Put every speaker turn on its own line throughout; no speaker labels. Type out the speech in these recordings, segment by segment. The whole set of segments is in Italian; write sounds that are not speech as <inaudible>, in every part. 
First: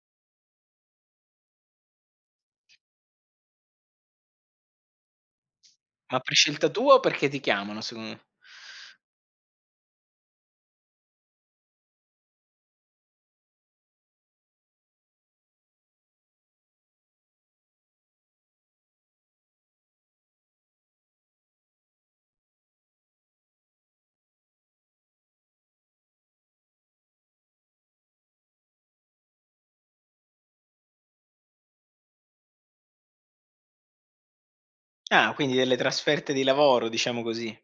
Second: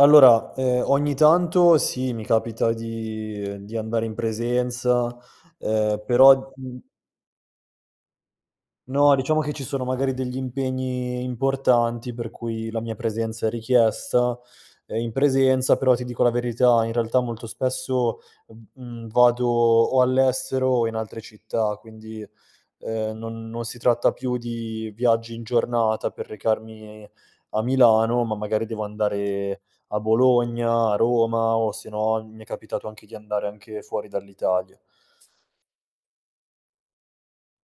Allora, uhm, ogni tanto sì, mi capita di uhm, di andare in presenza, uhm,
Ma per
però,
scelta
mhmm
tua o perché ti chiamano se u
No, diciamo che ci sono magari degli impegni importanti per cui la mia presenza è richiesta, ehm, in presenza, però ti dico la verità, in realtà molto spesso v mhmm, vado o all'estero o in altre città, quindi, uhm, non non si tratta più di viaggi in giornata per recarmi a Milano, ma magari devo andare a Bologna, a Roma, o se no mi è capitato anche di andare anche fuori dall'Italia.
Ah, quindi delle trasferte di lavoro, diciamo così.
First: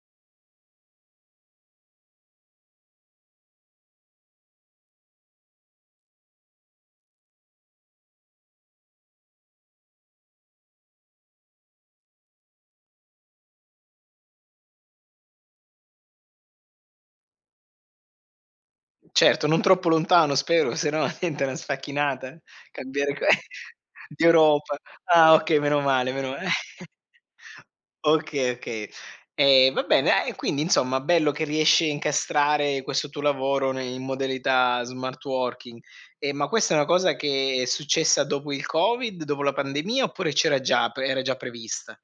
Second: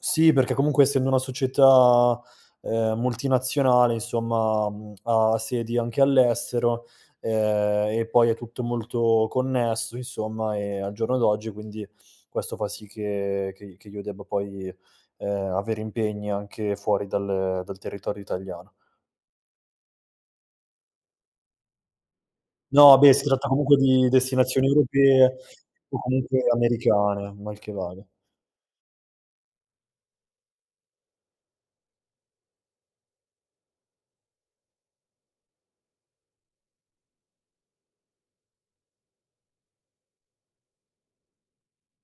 Sì, perché comunque essendo una società, uhm, multinazionale, insomma, mhmm, ha sedi anche all'estero, ehm, e poi è tutto molto connesso insomma, ehm, al giorno d'oggi quindi questo fa sì che che i che io debba poi, uhm, avere impegni anche fuori dal dal territorio italiano.
Certo, non troppo lontano spero, se no diventa una sfacchinata,
No, beh,
cambiare
si
ca
tratta comunque di destinazioni
d'Europa. Ah,
europee,
okay, meno
o
male, meno ma
comunque
<chuckles>
americane, mal che vada.
Okay, okay. Ehm, va bene, a e quindi insomma bello che riesci a incastrare questo tuo lavoro ne in modalità smart working. Ehm, ma questa è una cosa che è successa dopo il covid, dopo la pandemia oppure c'era già, pre era già prevista?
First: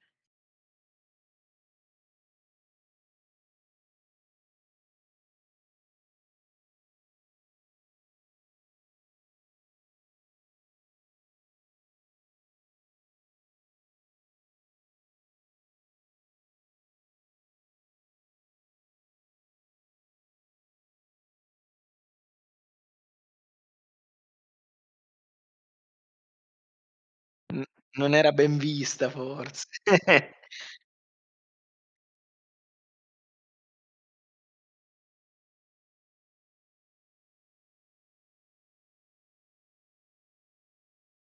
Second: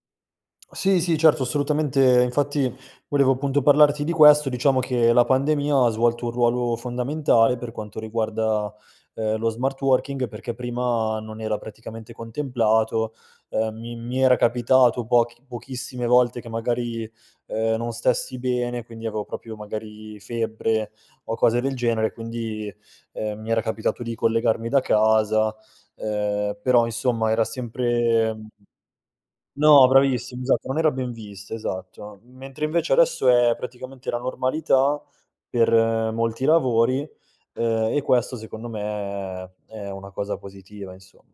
Sì, sì, certo, assolutamente. Infatti volevo appunto parlarti di questo. Diciamo che la pandemia ha svolto un ruolo fondamentale per quanto riguarda, uhm, lo smart working, perché prima non era praticamente contemplato. Uhm, mi mi era capitato pochi pochissime volte che magari, uhm, non stessi bene, quindi avevo proprio magari febbre o cose del genere, quindi, uhm, mi era capitato di collegarmi da casa, uhm, però insomma era
Mh. Non era
sempre mhmm,
ben vista forse.
no, bravissimo,
<chuckles>
esatto, non era ben vista, esatto. Mentre invece adesso è praticamente la normalità per molti lavori, uhm, e questo, secondo me, è una cosa positiva insomma.